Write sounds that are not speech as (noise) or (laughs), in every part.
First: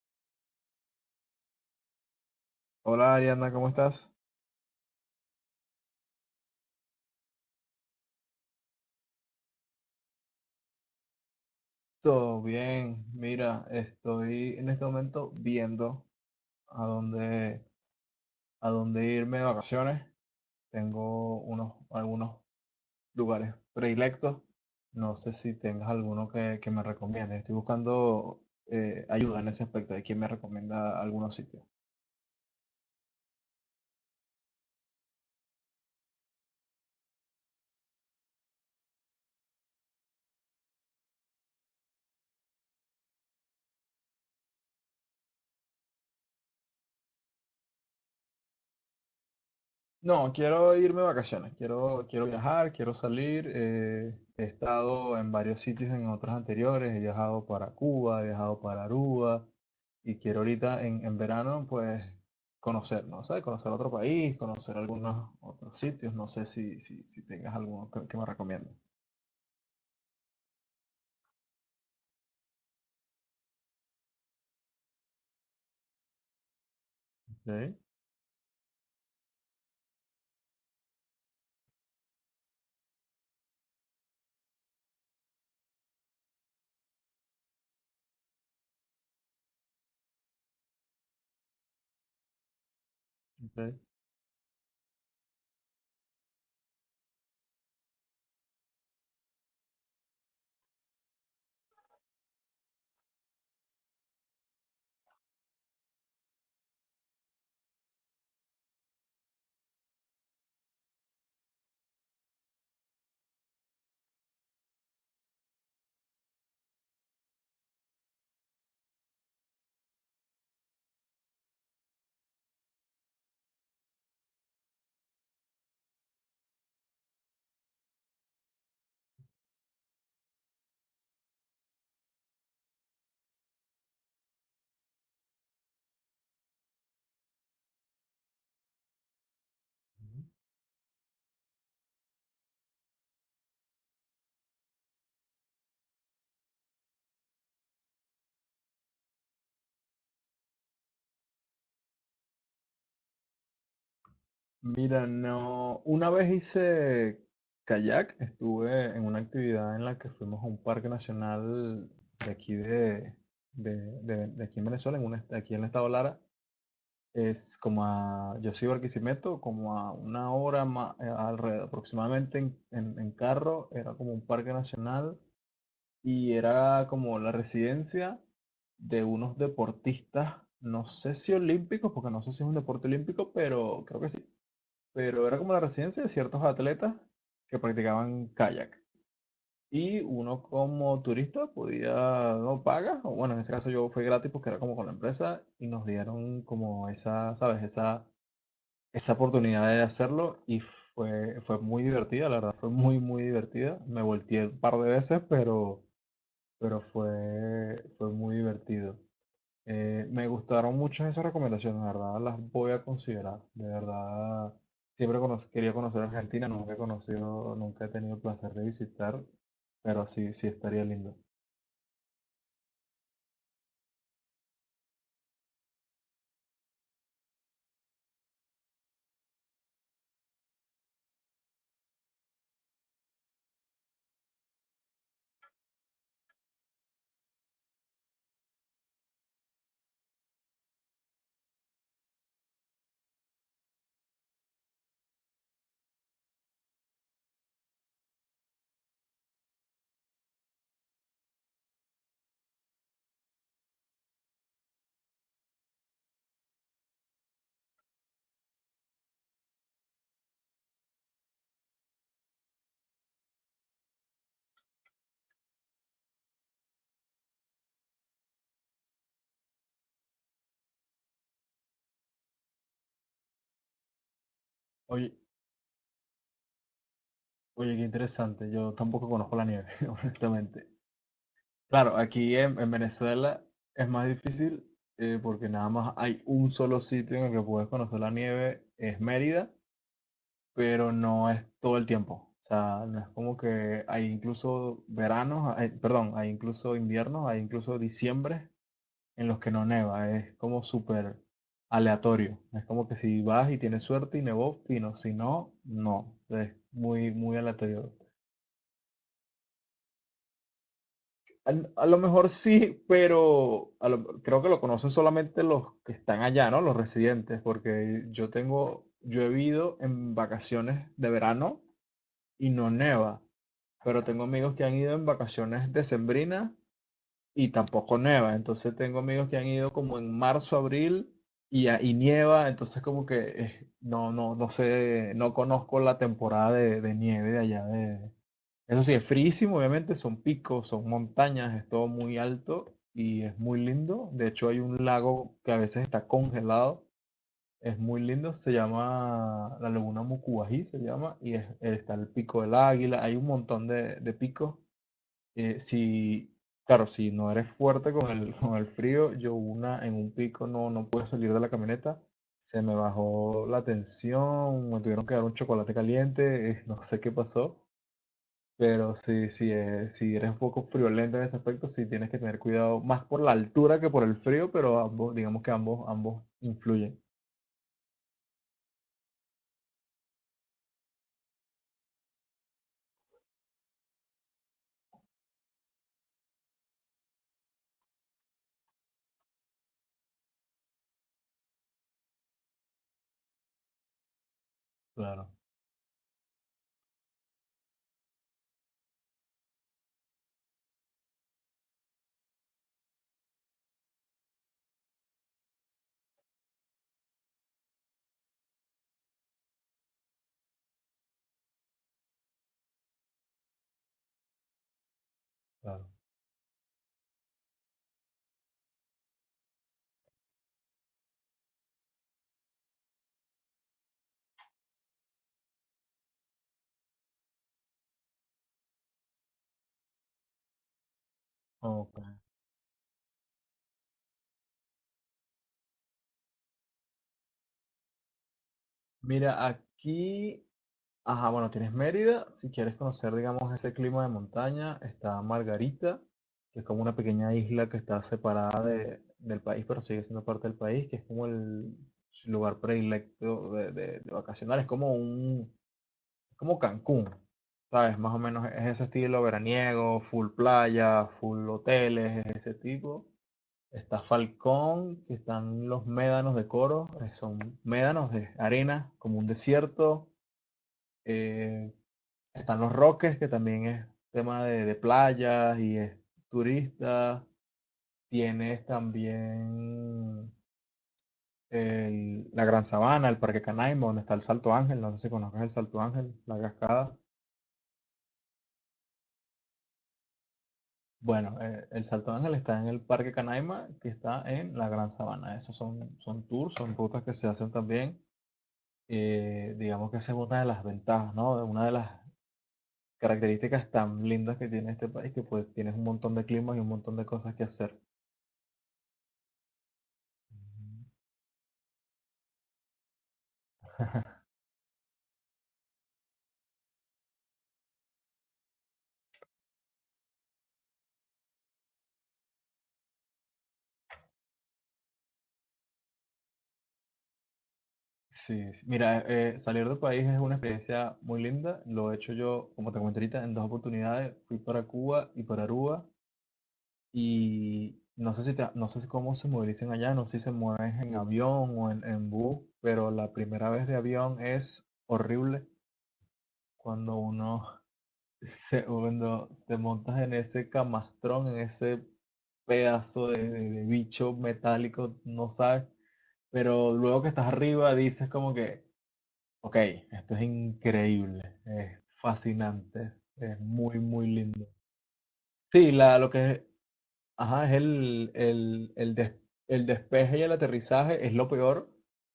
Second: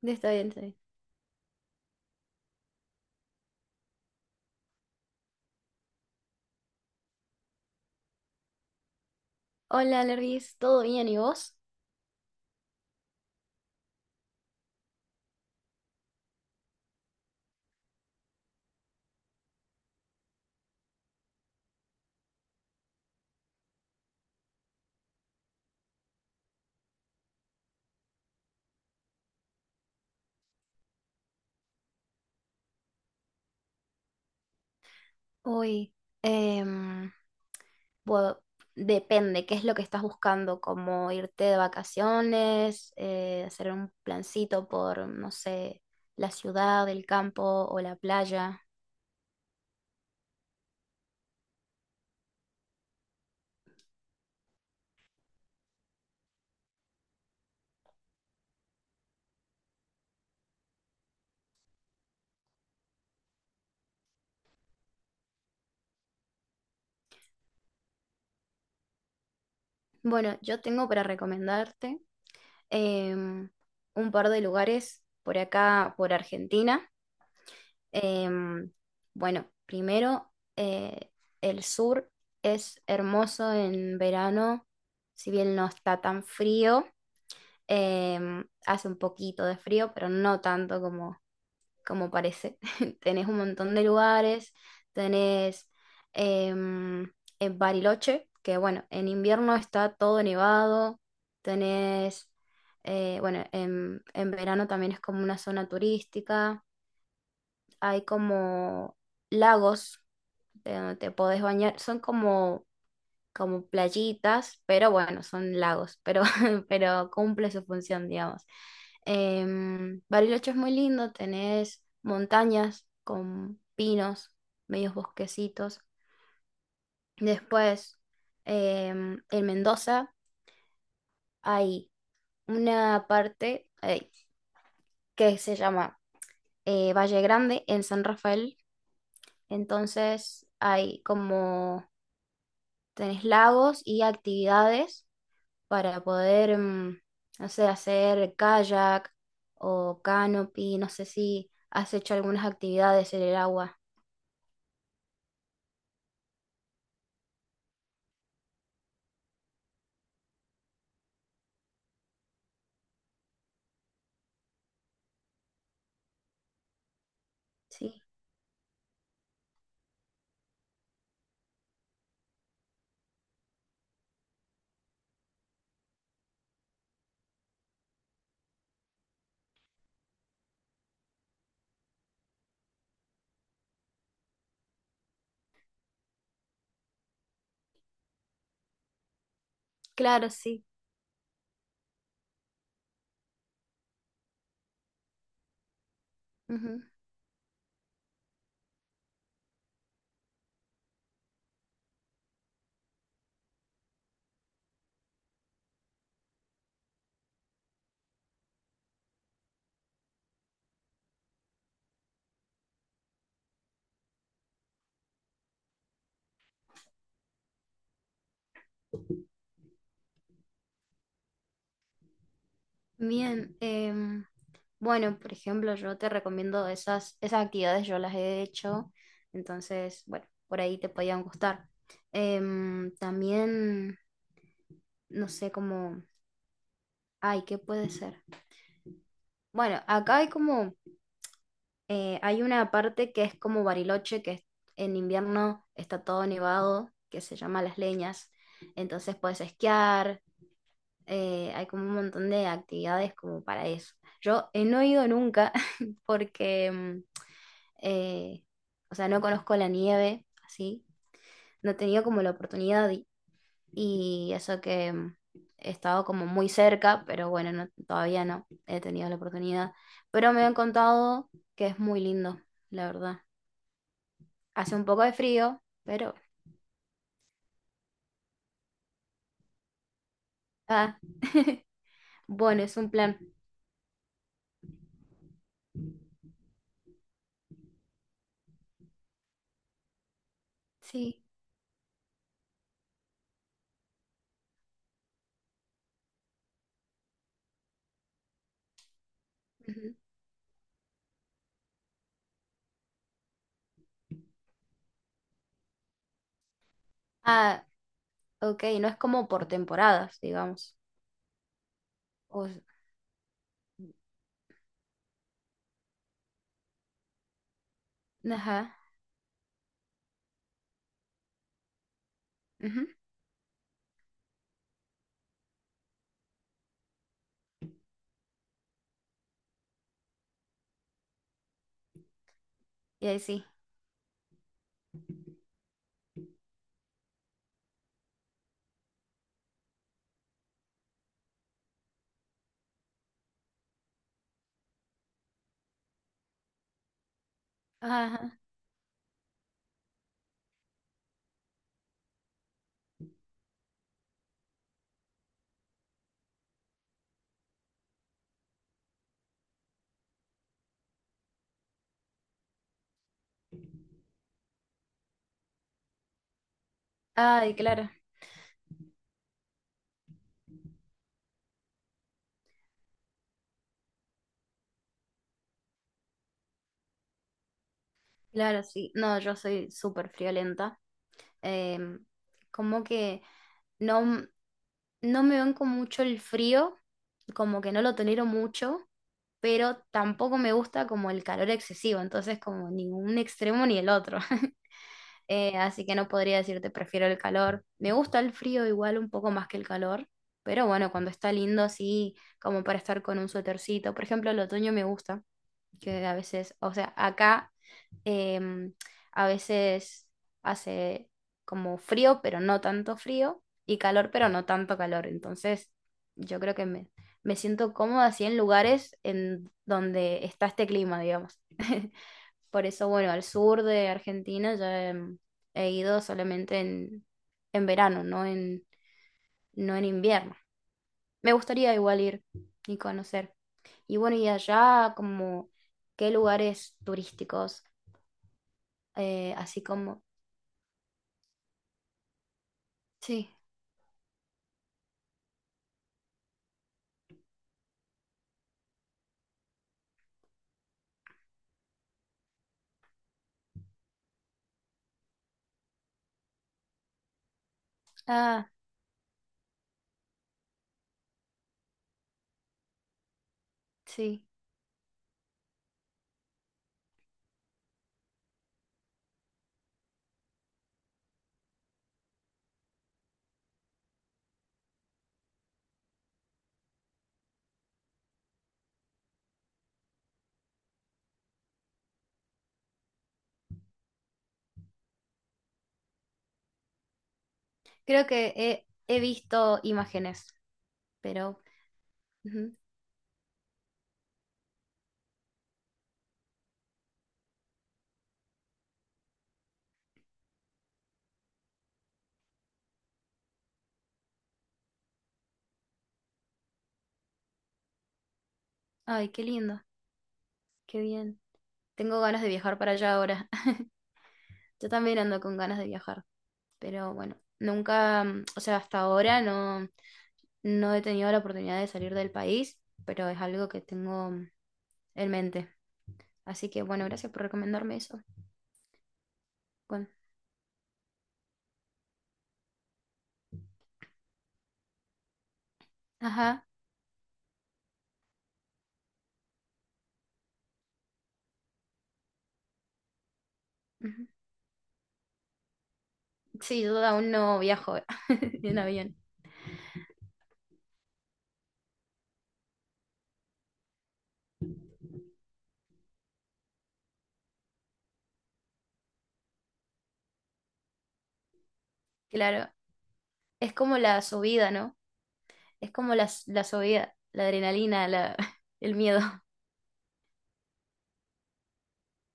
Está bien, está bien. Hola Ariana, ¿cómo estás? Hola, Lervis, ¿todo bien y vos? Todo bien. Mira, estoy en este momento viendo a dónde, a dónde irme de vacaciones. Tengo unos, algunos lugares predilectos. No sé si tengas alguno que me recomiendes. Estoy buscando ayuda en ese aspecto de quién me recomienda algunos sitios. Uy, em, bueno, depende, ¿qué es lo que estás buscando? ¿Como irte de vacaciones, hacer un plancito por, no sé, la ciudad, el campo o la playa? No, quiero irme de vacaciones, quiero viajar, quiero salir. He estado en varios sitios en otras anteriores, he viajado para Cuba, he viajado para Aruba y quiero ahorita en verano pues conocer, ¿no sé? Conocer otro país, conocer algunos otros sitios, no sé si tengas alguno que me recomiendes. Bueno, yo tengo para recomendarte em, un par de lugares por acá, por Argentina. Ok, Em, bueno, primero, el sur es hermoso en verano, si bien no está tan frío, hace un poquito de frío, pero no tanto como, como parece. (laughs) Tenés un ok. montón de lugares, tenés em, en Bariloche, que bueno, en invierno está todo nevado, tenés, bueno, en verano también es como una zona turística, hay como lagos de donde te podés bañar. Son como, como playitas, pero bueno, son lagos, pero (laughs) pero cumple su función, digamos. Bariloche es muy lindo, tenés montañas con pinos, medios bosquecitos. Después, en Mendoza hay una parte que se llama Valle Grande en San Rafael. Entonces hay como, tenés lagos y actividades para poder, no sé, hacer kayak o canopy, no sé si has hecho algunas actividades en el agua. Mira, no, una vez hice kayak, estuve en una actividad en la que fuimos a un parque nacional de aquí de, de, de aquí en Venezuela, en un aquí en el estado Lara, es como Sí, a, yo soy de Barquisimeto, como a una hora alrededor, aproximadamente en carro, era como un parque nacional y era como la residencia de unos deportistas, no sé si olímpicos, porque no sé si es un deporte olímpico, pero creo que sí, pero era como la residencia de ciertos atletas que practicaban kayak. Y claro, uno sí, como turista podía, no paga, o bueno, en ese caso yo fue gratis porque era como con la empresa y nos dieron ujú. como esa, ¿sabes? Esa oportunidad de hacerlo y fue muy divertida, la verdad, fue muy, muy divertida. Me volteé un par de veces, pero fue muy divertido. Me gustaron muchas esas recomendaciones, la verdad, las voy a considerar. De verdad, siempre quería conocer Argentina, nunca he conocido, nunca he tenido el placer de visitar, pero sí, sí estaría lindo. Bien, bueno, por ejemplo, yo te recomiendo esas, esas actividades, yo las he hecho, entonces, bueno, por ahí te podían gustar. También, no sé cómo, ay, ¿qué puede ser? Bueno, acá hay como... hay una parte que es como Bariloche, en invierno está todo nevado, que se llama Las Leñas. Entonces puedes esquiar, hay como un montón de actividades como para eso. Yo no he ido nunca (laughs) porque, eh, o sea, no conozco la nieve, así. No he tenido como la oportunidad y eso que he estado como muy cerca, pero bueno, todavía no he tenido la oportunidad. Pero me han contado que es muy lindo, la verdad. Hace un poco Oye, de frío, pero... oye, qué interesante, yo tampoco conozco la nieve, (laughs) honestamente. Ah. (laughs) Claro, aquí en, Bueno, en es un plan. Venezuela es más difícil porque nada más hay un solo sitio en el que puedes conocer la nieve, es Mérida, pero Sí, no es todo el tiempo. O sea, no es como que hay incluso veranos, perdón, hay incluso inviernos, hay incluso diciembre en los que no ujú. neva. Es como súper aleatorio. No. Es como que si vas y tienes suerte y nevó, fino. Si no, no. Es muy, muy Ah, aleatorio. ok, no es como por temporadas, digamos. A lo mejor O, sí, pero creo que lo conocen solamente los que están allá, ¿no? Los residentes, porque ajá. Yo he vivido en vacaciones de verano y no Ujú, neva, pero tengo amigos que han ido en vacaciones decembrinas y tampoco neva, entonces tengo amigos que han ido como en marzo, abril y, y nieva, entonces como y que ahí sí. No sé, no conozco la temporada de nieve de allá de... Eso sí, es frísimo, obviamente, son picos, son montañas, es todo muy alto y es muy lindo. De hecho, hay un lago que a veces está congelado, es muy lindo, Ajá. se llama la Laguna Mucubají, se llama, y está el Pico del Águila, hay un montón de picos. Si, claro, si no eres fuerte con el, (laughs) con el frío, yo una en un pico no pude salir de la camioneta, se me bajó la tensión, me tuvieron que dar un chocolate caliente, no sé qué Ay, pasó, claro, pero sí, sí, si eres un poco friolento en ese aspecto, sí tienes que tener cuidado, más por la altura que por el frío, pero ambos, digamos que ambos, ambos influyen. claro, sí. No, yo soy súper friolenta. Em, como que no, m- no me banco mucho el frío, como que no lo tolero mucho, pero tampoco me gusta como el calor excesivo, entonces como ningún extremo ni el otro. (laughs) Claro, así que no podría decirte prefiero el calor. Me gusta el frío igual un poco más que el calor, pero bueno, cuando está lindo, sí, como para estar con un suétercito. Por ejemplo, el otoño me gusta, que a veces, o sea, acá Em, a veces hace como frío, pero no tanto frío, y calor, pero no tanto calor. Entonces, claro. yo creo que me siento cómoda así en lugares en donde está este clima, digamos. (laughs) Por eso, bueno, al sur de Argentina ya ido solamente en verano, no en, no en invierno. Me gustaría igual Ok. ir y conocer. Y bueno, y allá como qué lugares turísticos, Mira, así como aquí, ajá, bueno, tienes Mérida, si quieres conocer, sí, digamos, ese clima de montaña, está Margarita, que es como una pequeña isla que está separada del país, pero sigue siendo parte del país, que es como el lugar predilecto de vacacionar, es como un, como Cancún, ¿sabes? Más o menos ah, es ese estilo veraniego, full playa, full hoteles, ese tipo. Está sí. Falcón, que están los médanos de Coro, son médanos de arena, como un desierto. Eh, están los Roques, que también es tema de playas y es turista. Tienes también la Gran Sabana, el Parque Canaima, donde está el Salto Ángel. No sé si conozcas el Salto Ángel, la cascada. Creo que he visto imágenes, Bueno, pero... el Salto Ángel Ujú. está en el Parque Canaima, que está en la Gran Sabana. Esos son, son tours, son rutas que se hacen también. Digamos que esa es una de las ventajas, ¿no? Una de las características tan lindas que tiene este país, que pues tienes un montón de climas y un montón de cosas que hacer. Ay, qué lindo, qué bien. Tengo ganas de viajar para allá ahora. (laughs) Yo también ando con ganas de viajar, pero bueno, nunca, o sea, hasta ahora no, no he tenido la oportunidad de salir del país, pero es algo que tengo en mente. Así que bueno, gracias por recomendarme eso. Sí, sí. Mira, salir del Bueno, país es una experiencia muy linda. Lo he hecho yo, como te comenté ahorita, en dos oportunidades. Fui para Cuba y para Aruba. ajá, Y no sé si no sé si cómo se movilizan allá, no sé si se mueven en avión o en bus, pero la primera vez de ujú. avión es horrible Sí, yo cuando aún no uno. viajo (laughs) en avión. Segundo, te montas en ese camastrón, en ese pedazo de bicho metálico, no sabes, pero luego que estás arriba dices como que, ok, esto es increíble, Claro, fascinante, es es como muy, la muy lindo. subida, ¿no? Es Sí, como la, la, lo que es, la subida, la ajá, es adrenalina, la (laughs) el miedo. El despeje y el aterrizaje es lo peor,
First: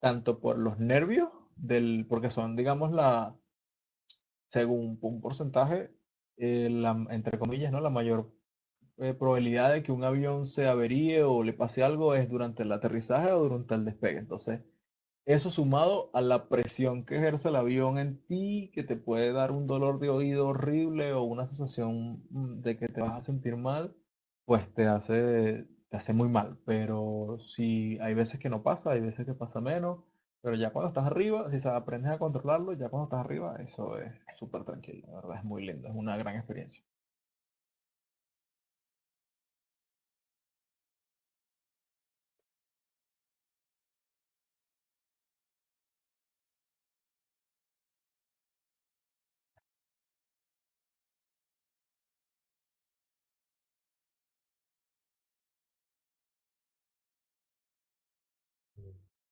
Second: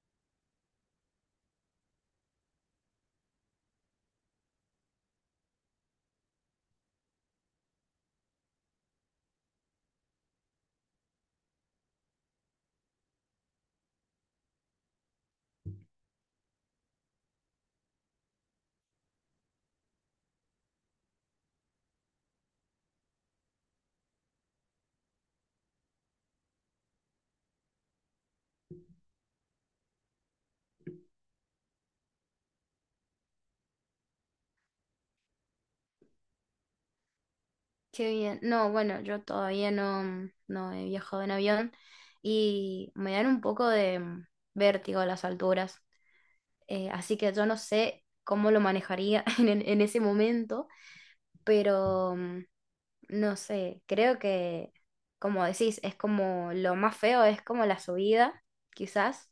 tanto por los nervios, del, porque son, digamos, la, según un porcentaje, la, entre comillas, ¿no? La mayor probabilidad de que un avión se averíe o le pase algo es durante el aterrizaje o durante el despegue. Entonces, eso sumado a la presión que ejerce el avión en ti, que te puede dar un dolor de oído horrible o una sensación de que te vas a sentir mal, pues te hace muy mal. Pero si hay veces que no pasa, hay veces que pasa menos, pero ya cuando estás arriba, si aprendes a controlarlo, ya cuando estás arriba, eso es súper tranquilo, la verdad es muy lindo, es una gran experiencia. Qué bien. No, bueno, yo todavía no, no he viajado en avión y me dan un poco de vértigo las alturas. Así que yo no sé cómo lo manejaría (laughs) en, en ese momento, pero no sé, creo que, como decís, es como lo más feo, es como la subida, quizás,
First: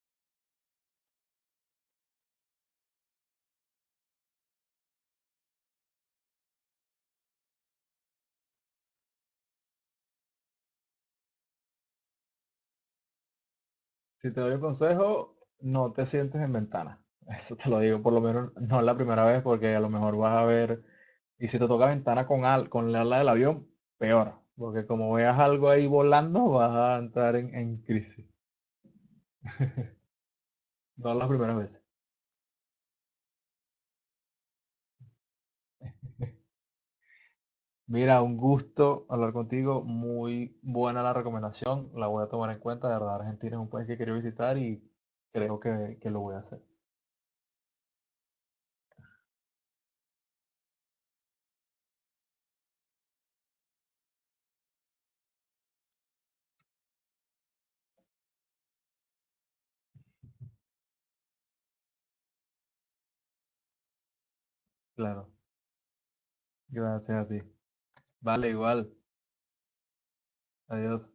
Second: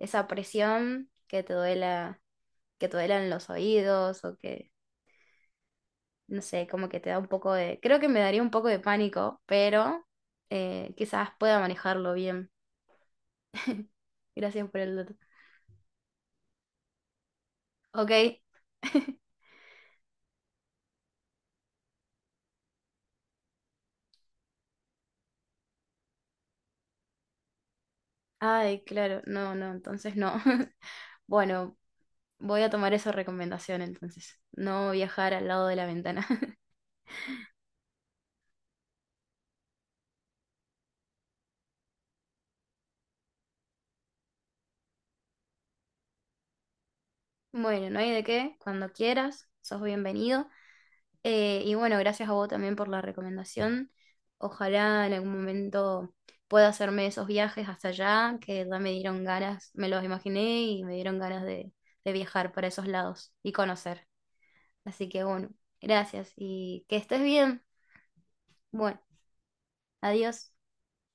esa presión que te duela, que te duelan los oídos o que no sé, como que te da un poco de, creo que me daría un poco de pánico, pero quizás pueda manejarlo bien. Si te doy un Gracias por el dato. consejo, no te sientes en ventana. (laughs) Eso te lo digo, por lo Ok. menos no es la (laughs) primera vez, porque a lo mejor vas a ver, y si te toca ventana con, al, con la ala del avión, peor, porque como veas algo ahí volando, vas a entrar en crisis. Ay, claro, no, no, entonces no. (laughs) No las primeras Bueno, veces. voy a tomar esa recomendación entonces. No viajar al lado de la ventana. (laughs) Mira, un gusto hablar contigo, muy buena la recomendación, la voy a tomar en cuenta, de verdad Argentina es un país que quiero visitar y creo que lo voy a hacer. Bueno, no hay de qué. Cuando quieras, sos bienvenido. Y bueno, gracias a vos también por la recomendación. Ojalá en algún momento pueda hacerme esos viajes hasta allá, que ya me dieron ganas, me los imaginé y me dieron ganas de viajar para esos lados y conocer. Así que Claro, bueno, gracias y que gracias estés a ti. bien. Vale, igual, Bueno, adiós. adiós.